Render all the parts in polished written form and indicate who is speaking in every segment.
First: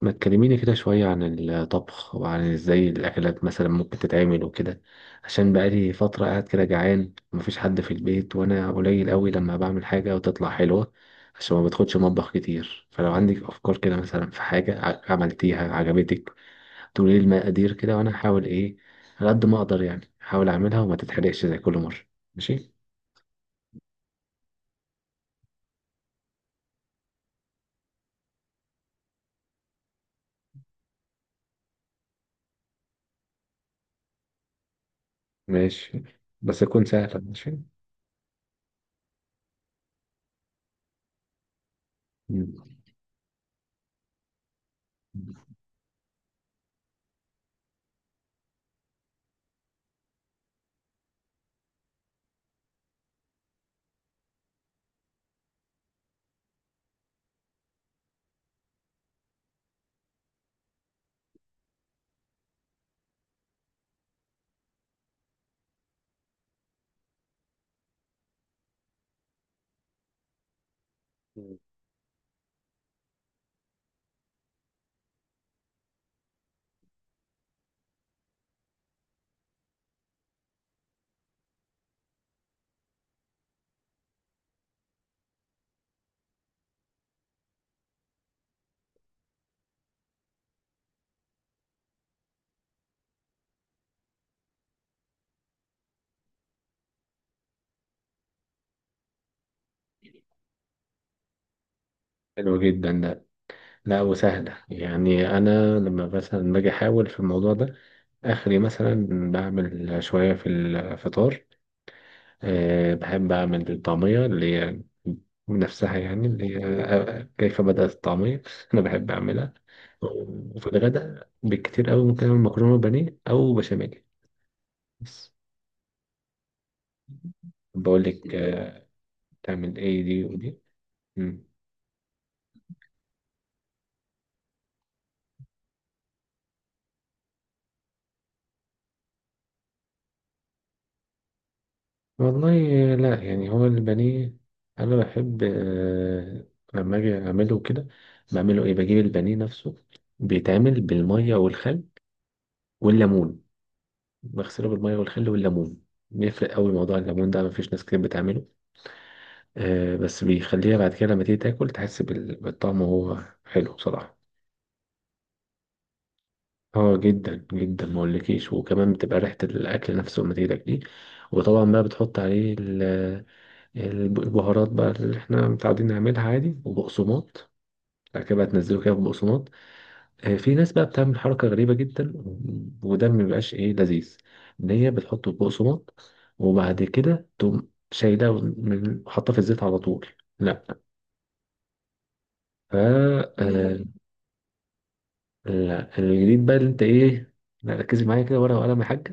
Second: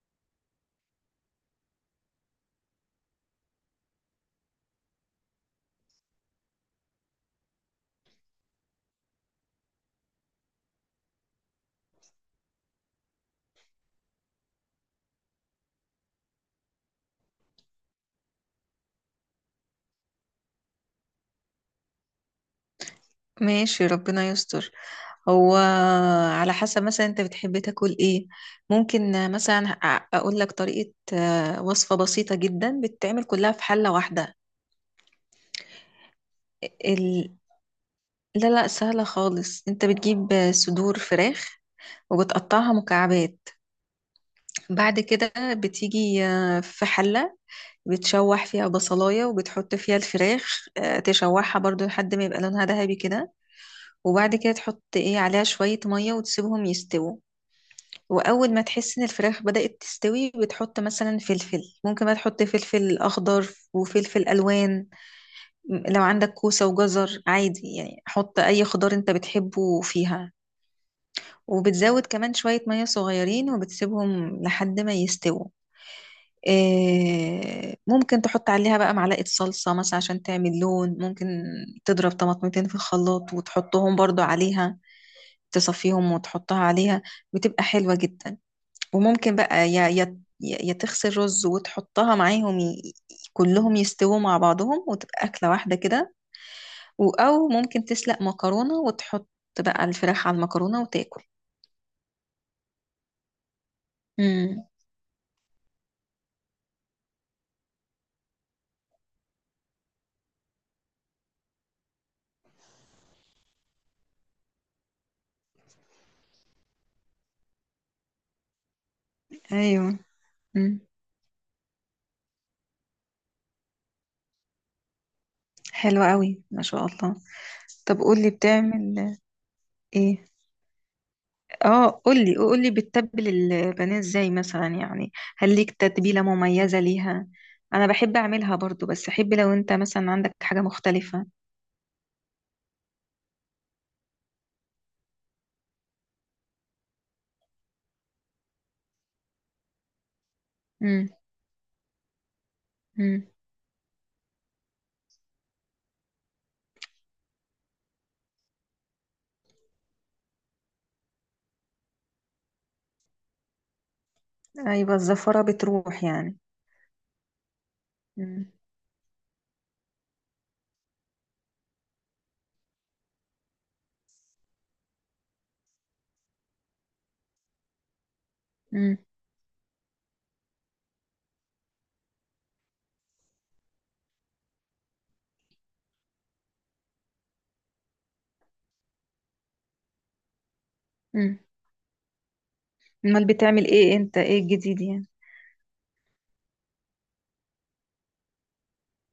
Speaker 1: ما تكلميني كده شوية عن الطبخ، وعن ازاي الأكلات مثلا ممكن تتعمل وكده. عشان بقالي فترة قاعد كده جعان ومفيش حد في البيت، وأنا قليل قوي لما بعمل حاجة وتطلع حلوة، عشان ما بدخلش مطبخ كتير. فلو عندك أفكار كده مثلا في حاجة عملتيها عجبتك، تقولي لي المقادير كده وأنا هحاول على قد ما أقدر، يعني أحاول أعملها وما تتحرقش زي كل مرة. ماشي.
Speaker 2: ماشي، ربنا يستر. هو على حسب، مثلا انت بتحب تاكل ايه؟ ممكن مثلا اقول لك طريقة وصفة بسيطة جدا بتتعمل كلها في حلة واحدة.
Speaker 1: ماشي، بس تكون سهلة.
Speaker 2: ال...
Speaker 1: ماشي.
Speaker 2: لا لا، سهلة خالص. انت بتجيب صدور فراخ
Speaker 1: مم.
Speaker 2: وبتقطعها مكعبات. بعد كده بتيجي في حلة بتشوح فيها بصلاية وبتحط فيها الفراخ، تشوحها برضو لحد ما يبقى لونها ذهبي كده. وبعد كده تحط ايه عليها شوية مية وتسيبهم يستووا. واول ما تحس ان الفراخ بدأت تستوي بتحط مثلا فلفل، ممكن بقى تحط فلفل اخضر وفلفل الوان. لو عندك كوسة وجزر عادي يعني، حط اي خضار انت بتحبه فيها. وبتزود كمان شوية مية صغيرين وبتسيبهم لحد ما يستووا. ممكن تحط عليها بقى معلقة صلصة مثلا عشان تعمل لون. ممكن تضرب طماطمتين في الخلاط وتحطهم برضو عليها، تصفيهم وتحطها عليها. بتبقى حلوة جدا. وممكن بقى يا تغسل رز وتحطها معاهم كلهم يستووا مع بعضهم وتبقى أكلة واحدة كده. أو ممكن تسلق مكرونة وتحط بقى الفراخ على المكرونة وتاكل.
Speaker 1: حلو جدا. لا وسهلة،
Speaker 2: امم.
Speaker 1: يعني أنا لما مثلا باجي أحاول في الموضوع ده آخري مثلا بعمل شوية في الفطار. أه، بحب أعمل الطعمية اللي هي نفسها، يعني اللي هي كيف بدأت الطعمية أنا بحب أعملها.
Speaker 2: ايوه.
Speaker 1: وفي
Speaker 2: امم،
Speaker 1: الغداء بالكتير أوي ممكن أعمل مكرونة بانيه أو بشاميل بس.
Speaker 2: حلوة قوي ما شاء الله. طب
Speaker 1: بقول
Speaker 2: قولي
Speaker 1: لك
Speaker 2: بتعمل
Speaker 1: تعمل إيه دي
Speaker 2: ايه.
Speaker 1: ودي. مم.
Speaker 2: اه، قولي قولي، بتتبل البانيه ازاي مثلا يعني؟ هل ليك تتبيلة مميزة ليها؟ انا بحب اعملها برضو، بس احب لو انت مثلا عندك حاجة مختلفة.
Speaker 1: والله لا، يعني هو البانيه انا بحب، لما اجي اعمله كده بعمله بجيب البانيه نفسه، بيتعمل بالميه والخل
Speaker 2: امم.
Speaker 1: والليمون. بغسله بالميه والخل والليمون، بيفرق قوي موضوع الليمون ده، مفيش ناس كتير بتعمله. آه، بس بيخليها بعد كده لما تيجي تاكل تحس بالطعم، وهو حلو بصراحه.
Speaker 2: ايوه، الزفرة بتروح يعني.
Speaker 1: اه جدا جدا ما اقولكيش،
Speaker 2: مم.
Speaker 1: وكمان بتبقى ريحه الاكل نفسه لما تيجي تاكليه. وطبعا بقى بتحط عليه البهارات بقى اللي احنا متعودين نعملها عادي وبقسماط. بعد كده بقى تنزله كده
Speaker 2: مم.
Speaker 1: في بقسماط. آه، في ناس بقى بتعمل حركة غريبة جدا، وده ما بيبقاش لذيذ. ان هي بتحطه في بقسماط، وبعد كده تقوم شايلاه، حاطاه في الزيت على طول. لا.
Speaker 2: مم.
Speaker 1: ف
Speaker 2: امال بتعمل ايه انت، ايه الجديد يعني؟
Speaker 1: لا الجديد بقى اللي انت ايه. لا، ركزي معايا كده، ورقة وقلم يا حاجة.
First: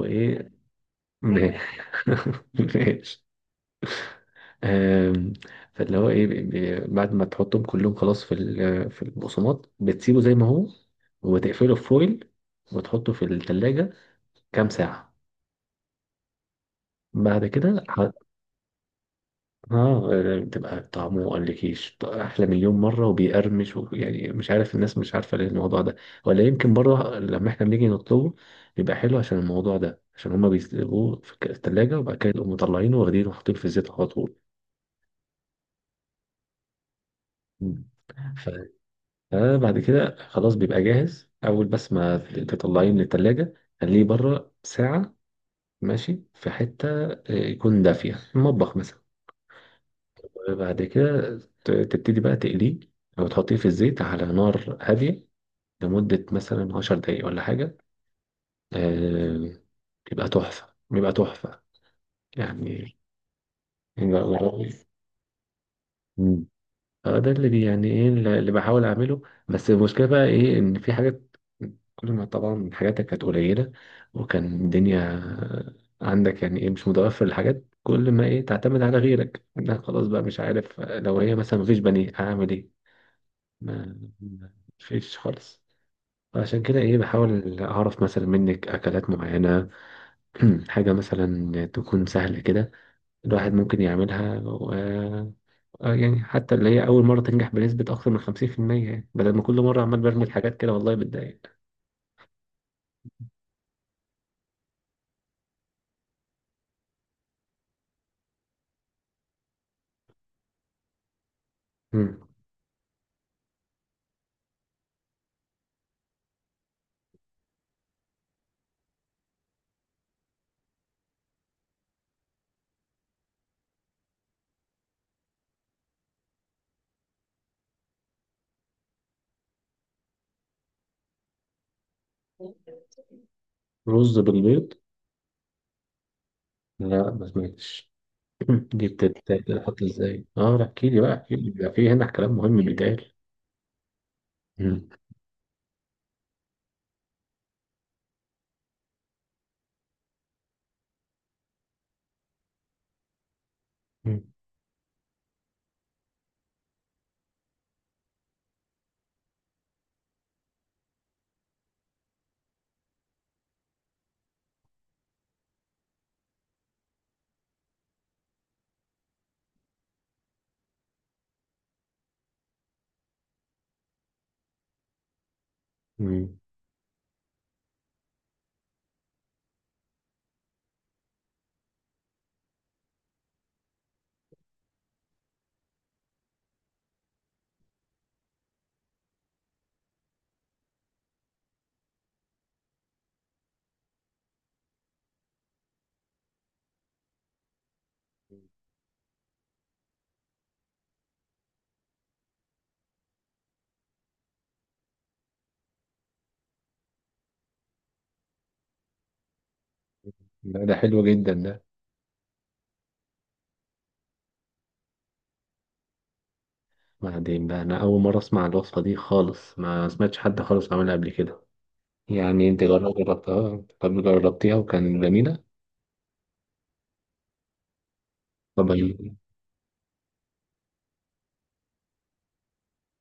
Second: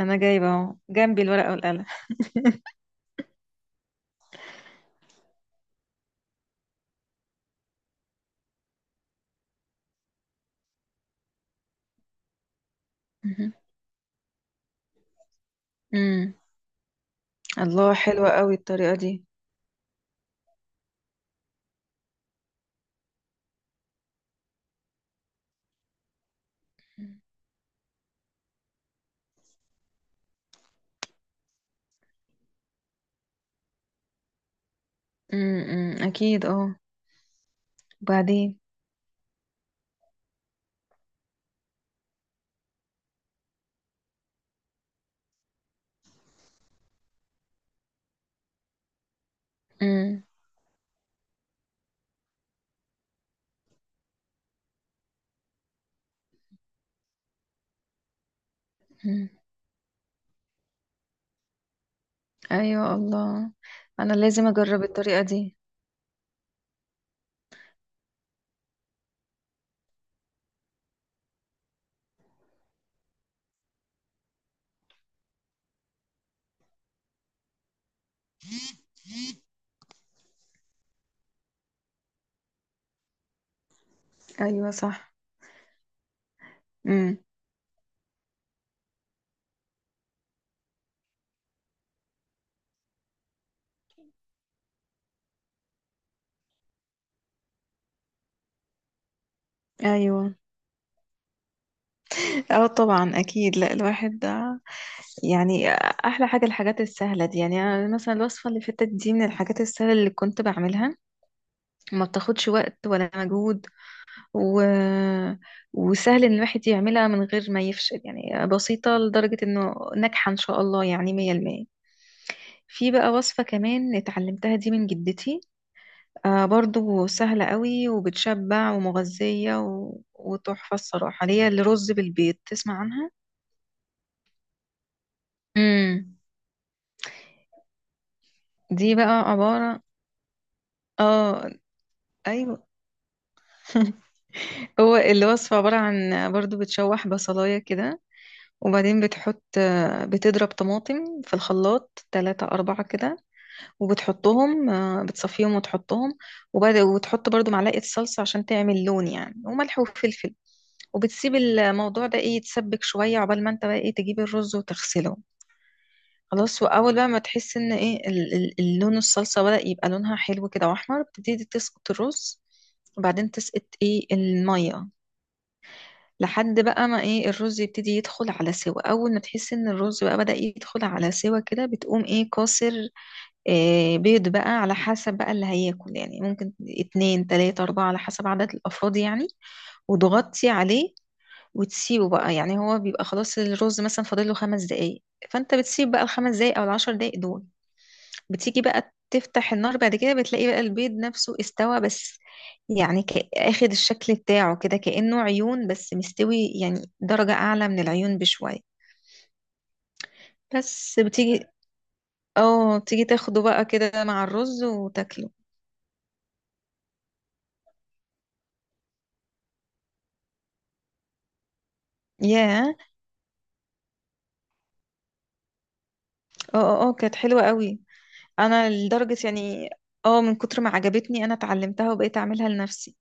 Speaker 2: انا جايبه اهو جنبي الورقة والقلم.
Speaker 1: ماشي. آم، فاللي هو ايه، بعد ما تحطهم كلهم خلاص في في البقسماط، بتسيبه زي ما هو وتقفله في فويل، وتحطه في
Speaker 2: مهم.
Speaker 1: التلاجة كام ساعة.
Speaker 2: مم.
Speaker 1: بعد كده
Speaker 2: الله،
Speaker 1: اه،
Speaker 2: حلوة قوي الطريقة دي.
Speaker 1: آه، بتبقى طعمه مقلكيش احلى مليون مرة وبيقرمش، يعني مش عارف، الناس مش عارفة ليه الموضوع ده. ولا يمكن بره
Speaker 2: مم.
Speaker 1: لما احنا بنيجي نطلبه بيبقى حلو، عشان الموضوع ده، عشان هما بيسيبوه في التلاجة وبعد كده يقوموا مطلعينه واخدينه وحاطينه في الزيت على طول.
Speaker 2: مم. اكيد اه.
Speaker 1: مم.
Speaker 2: وبعدين؟
Speaker 1: آه، بعد كده خلاص بيبقى جاهز، اول بس ما تطلعيه من التلاجة خليه بره ساعة، ماشي، في حتة يكون دافية المطبخ مثلا.
Speaker 2: مم.
Speaker 1: وبعد كده تبتدي بقى تقليه، او تحطيه في الزيت على نار هادية لمدة مثلا 10 دقايق ولا حاجة.
Speaker 2: مم.
Speaker 1: آه. بيبقى تحفة، بيبقى تحفة
Speaker 2: ايوه،
Speaker 1: يعني.
Speaker 2: الله، انا لازم اجرب الطريقة دي.
Speaker 1: اه، ده اللي يعني ايه اللي بحاول اعمله. بس المشكله بقى ايه، ان في حاجات كل ما طبعا حاجاتك كانت قليله، وكان الدنيا عندك يعني ايه مش متوفر الحاجات، كل ما ايه تعتمد على غيرك انا خلاص بقى مش عارف، لو هي مثلا مفيش بني اعمل ايه. ما ما-
Speaker 2: ايوه صح.
Speaker 1: مفيش خالص. عشان كده ايه
Speaker 2: مم.
Speaker 1: بحاول اعرف مثلا منك اكلات معينه. حاجه مثلا تكون سهله كده، الواحد ممكن يعملها. آه، يعني حتى اللي هي أول مرة تنجح بنسبة أكثر من 50% يعني، بدل ما كل مرة عمال
Speaker 2: ايوه،
Speaker 1: برمي حاجات كده والله بتضايق.
Speaker 2: اه طبعا اكيد. لا، الواحد ده يعني احلى حاجه الحاجات السهله دي. يعني أنا مثلا الوصفه اللي فاتت دي من الحاجات السهله اللي كنت بعملها. ما
Speaker 1: مم.
Speaker 2: بتاخدش وقت ولا مجهود و... وسهل ان الواحد يعملها من غير ما يفشل. يعني بسيطة لدرجة انه ناجحة ان شاء الله، يعني مية المية. في بقى وصفة كمان اتعلمتها دي من جدتي، برضو سهلة قوي وبتشبع ومغذية وتحفة الصراحة، اللي هي الرز بالبيض. تسمع عنها؟
Speaker 1: رز بالبيض.
Speaker 2: امم.
Speaker 1: لا ما سمعتش. دي
Speaker 2: دي بقى عبارة،
Speaker 1: بتتحط ازاي؟ اه لا، احكي لي بقى، احكي لي،
Speaker 2: اه،
Speaker 1: بيبقى في هنا كلام مهم
Speaker 2: ايوه.
Speaker 1: بيتقال. مم.
Speaker 2: هو الوصفة عبارة عن برضو بتشوح بصلاية كده. وبعدين بتحط، بتضرب طماطم في الخلاط تلاتة أربعة كده،
Speaker 1: مم.
Speaker 2: وبتحطهم بتصفيهم وتحطهم. وبعد وتحط برضو معلقة صلصة عشان تعمل لون يعني، وملح وفلفل. وبتسيب الموضوع ده ايه، يتسبك شوية، عقبال ما انت بقى ايه تجيب الرز وتغسله. خلاص، وأول بقى ما تحس ان ايه اللون الصلصة بدأ يبقى لونها حلو كده وأحمر، بتبتدي تسقط الرز. وبعدين تسقط ايه المية،
Speaker 1: مم.
Speaker 2: لحد بقى ما ايه الرز يبتدي يدخل على سوا. اول ما تحس ان الرز بقى بدأ يدخل على سوا كده، بتقوم ايه كاسر بيض بقى على حسب بقى اللي هياكل، يعني ممكن اتنين تلاتة اربعة على حسب عدد الافراد يعني. وتغطي عليه وتسيبه بقى، يعني هو بيبقى خلاص الرز مثلا فاضل له خمس دقايق. فانت بتسيب بقى الخمس دقايق او العشر دقايق دول، بتيجي بقى تفتح النار بعد كده، بتلاقي بقى البيض نفسه استوى بس، يعني اخد الشكل بتاعه كده كأنه عيون، بس مستوي يعني درجة أعلى من العيون بشوية.
Speaker 1: لا، ده
Speaker 2: بس
Speaker 1: حلو جدا
Speaker 2: بتيجي
Speaker 1: ده.
Speaker 2: اه بتيجي تاخده بقى كده مع الرز وتاكله.
Speaker 1: بعدين بقى، انا اول مره اسمع الوصفه دي خالص، ما سمعتش حد خالص عملها قبل كده. يعني انت
Speaker 2: ياه،
Speaker 1: جربتها، طب جربتيها وكان جميله.
Speaker 2: اه اه اه، كانت حلوة قوي. انا
Speaker 1: طب ال-
Speaker 2: لدرجة يعني، اه، من كتر ما عجبتني انا اتعلمتها وبقيت اعملها لنفسي.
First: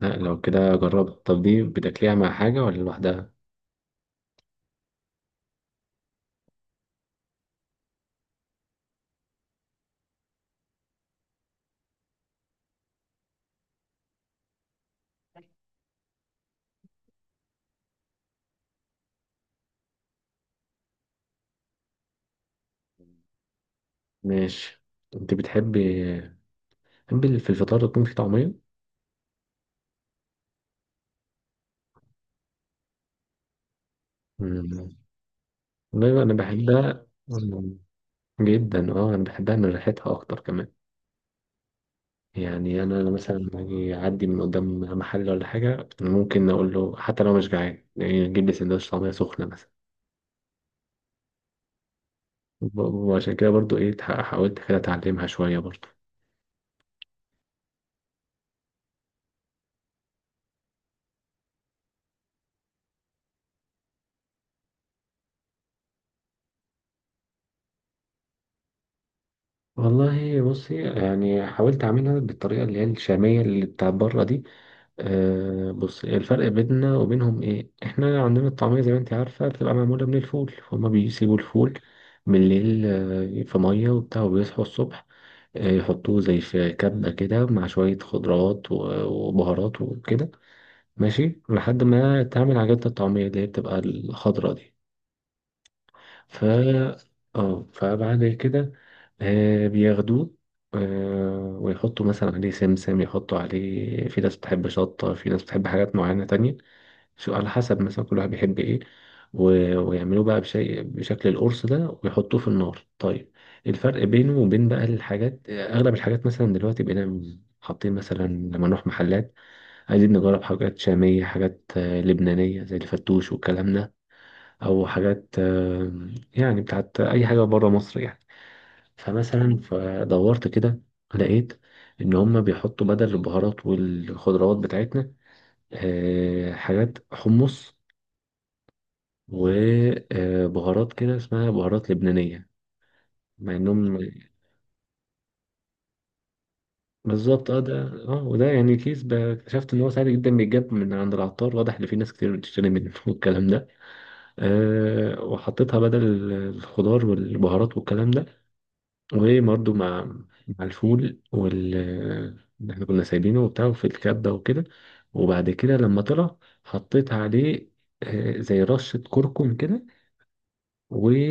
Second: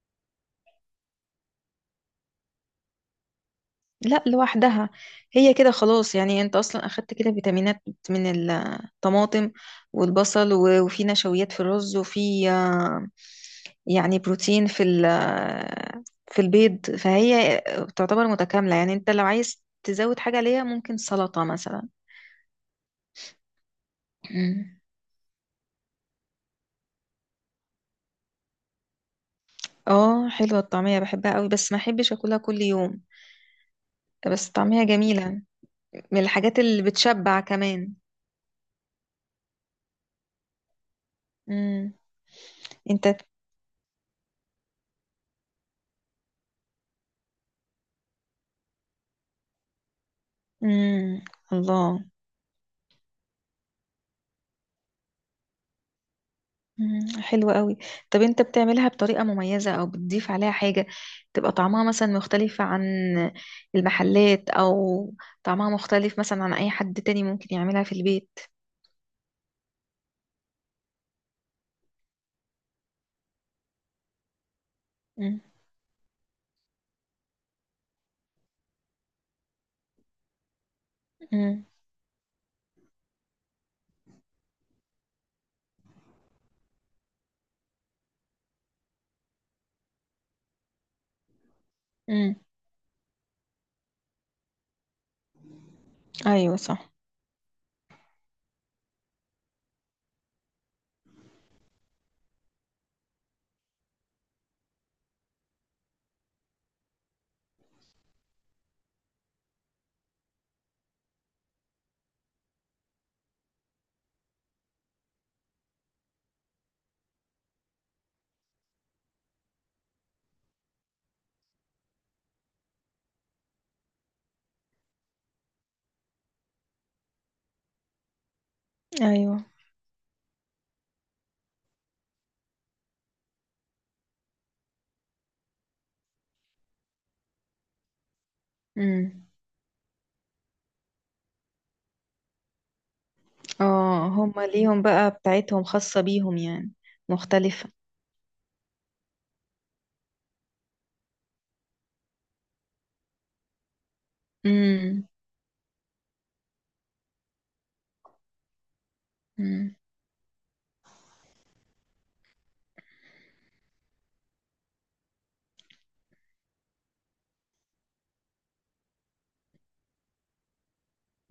Speaker 1: لا لو كده جربها. طب دي بتاكليها مع حاجه ولا لوحدها؟
Speaker 2: لا، لوحدها. هي كده خلاص، يعني انت اصلا اخدت كده فيتامينات من الطماطم والبصل، و- وفي نشويات في الرز، وفي يعني بروتين في في البيض، فهي تعتبر متكاملة. يعني انت لو عايز تزود حاجة ليها ممكن سلطة مثلا. مم.
Speaker 1: ماشي. انت بتحبي، بتحبي في الفطار تكون في طعمية؟
Speaker 2: اه، حلوة الطعمية، بحبها قوي، بس ما احبش اكلها كل يوم. بس الطعمية
Speaker 1: مم.
Speaker 2: جميلة، من
Speaker 1: والله انا
Speaker 2: الحاجات اللي
Speaker 1: بحبها.
Speaker 2: بتشبع
Speaker 1: مم.
Speaker 2: كمان.
Speaker 1: جدا، اه انا بحبها من ريحتها اكتر كمان.
Speaker 2: مم.
Speaker 1: يعني انا
Speaker 2: انت.
Speaker 1: مثلا لما أجي اعدي من قدام محل ولا حاجة، أنا ممكن اقول له حتى لو مش جعان يعني اجيب لي سندوتش طعمية سخنة مثلا.
Speaker 2: مم. الله.
Speaker 1: وعشان كده برضو ايه، حاولت كده اتعلمها شوية برضو.
Speaker 2: مم، حلو قوي. طب انت بتعملها بطريقة مميزة او بتضيف عليها حاجة تبقى طعمها مثلا مختلفة عن المحلات، او طعمها مختلف مثلا عن اي حد تاني ممكن يعملها في البيت؟
Speaker 1: والله بصي، يعني حاولت اعملها بالطريقة اللي هي الشامية، اللي بتاعت بره دي.
Speaker 2: مم،
Speaker 1: آه، بص الفرق بيننا وبينهم ايه، احنا عندنا الطعمية زي ما انت عارفة بتبقى معمولة من الفول، فهم بيسيبوا
Speaker 2: مم،
Speaker 1: الفول بالليل في مية وبتاع، وبيصحوا الصبح يحطوه زي في كبة كده مع شوية خضروات وبهارات وكده، ماشي، لحد ما
Speaker 2: مم.
Speaker 1: تعمل عجينة الطعمية اللي هي بتبقى الخضرا دي. ف
Speaker 2: ايوه صح.
Speaker 1: اه فبعد كده بياخدوه، ويحطوا مثلا عليه سمسم، يحطوا عليه، في ناس بتحب شطة في ناس بتحب حاجات معينة تانية، شو على حسب مثلا كل واحد بيحب ايه. و... ويعملوه بقى بشكل القرص ده ويحطوه في النار. طيب، الفرق بينه وبين بقى الحاجات، اغلب الحاجات مثلا دلوقتي بقينا حاطين، مثلا لما نروح محلات عايزين نجرب حاجات شامية، حاجات لبنانية زي الفتوش والكلام ده، أو حاجات يعني بتاعت أي حاجة بره مصر يعني.
Speaker 2: ايوه.
Speaker 1: فمثلا فدورت كده لقيت إن هما بيحطوا بدل البهارات والخضروات بتاعتنا حاجات حمص
Speaker 2: مم.
Speaker 1: وبهارات كده، اسمها بهارات لبنانية، مع انهم
Speaker 2: اه، هما ليهم بقى بتاعتهم خاصة بيهم يعني
Speaker 1: بالظبط. اه
Speaker 2: مختلفة.
Speaker 1: ده، اه وده يعني كيس اكتشفت ان هو سهل جدا، بيتجاب من عند العطار، واضح ان في ناس كتير بتشتري منه والكلام ده.
Speaker 2: امم.
Speaker 1: أه، وحطيتها بدل الخضار والبهارات والكلام ده، وبرده
Speaker 2: امم.
Speaker 1: مع مع الفول اللي احنا كنا سايبينه وبتاع في الكبة وكده. وبعد كده لما طلع حطيت عليه زي رشة كركم كده،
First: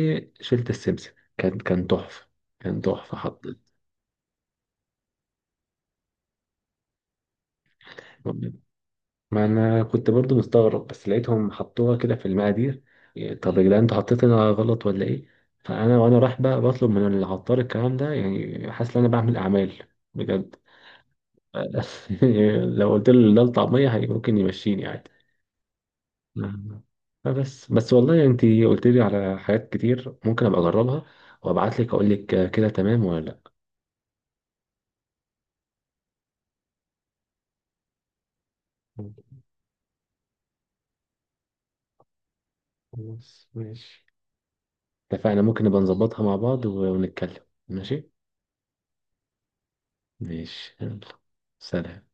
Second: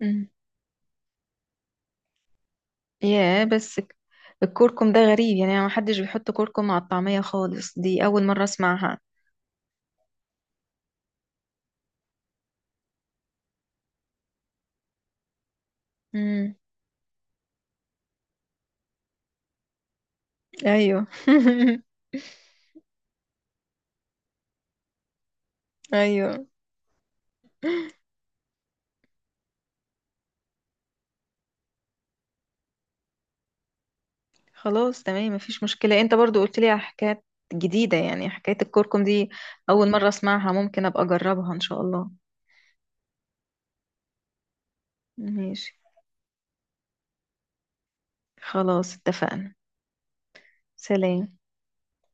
Speaker 2: امم.
Speaker 1: السمسم. كان كان تحفة، كان تحفة.
Speaker 2: يا،
Speaker 1: حطيت،
Speaker 2: بس الكركم ده غريب يعني، ما حدش بيحط كركم مع الطعمية خالص، دي اول مرة اسمعها.
Speaker 1: ما أنا كنت برضو مستغرب، بس لقيتهم حطوها كده في المقادير. طب يا جدعان انتوا حطيتها غلط ولا إيه؟ فأنا وأنا رايح
Speaker 2: امم.
Speaker 1: بقى بطلب من العطار الكلام ده، يعني حاسس إن أنا بعمل أعمال بجد.
Speaker 2: ايوه.
Speaker 1: لو قلت له ده الطعمية هي ممكن يمشيني عادي.
Speaker 2: ايوه،
Speaker 1: نعم. فبس بس والله، انت قلت لي على حاجات كتير ممكن ابقى اجربها، وابعت لك اقول لك كده تمام ولا لا.
Speaker 2: خلاص تمام مفيش مشكلة. انت برضو قلت لي على حكايات جديدة، يعني حكاية الكركم دي اول مرة اسمعها، ممكن ابقى اجربها ان شاء الله.
Speaker 1: خلاص ماشي، اتفقنا. ممكن
Speaker 2: ماشي،
Speaker 1: نبقى نظبطها مع بعض ونتكلم. ماشي.
Speaker 2: خلاص اتفقنا.
Speaker 1: ماشي يلا.
Speaker 2: سلام.
Speaker 1: سلام.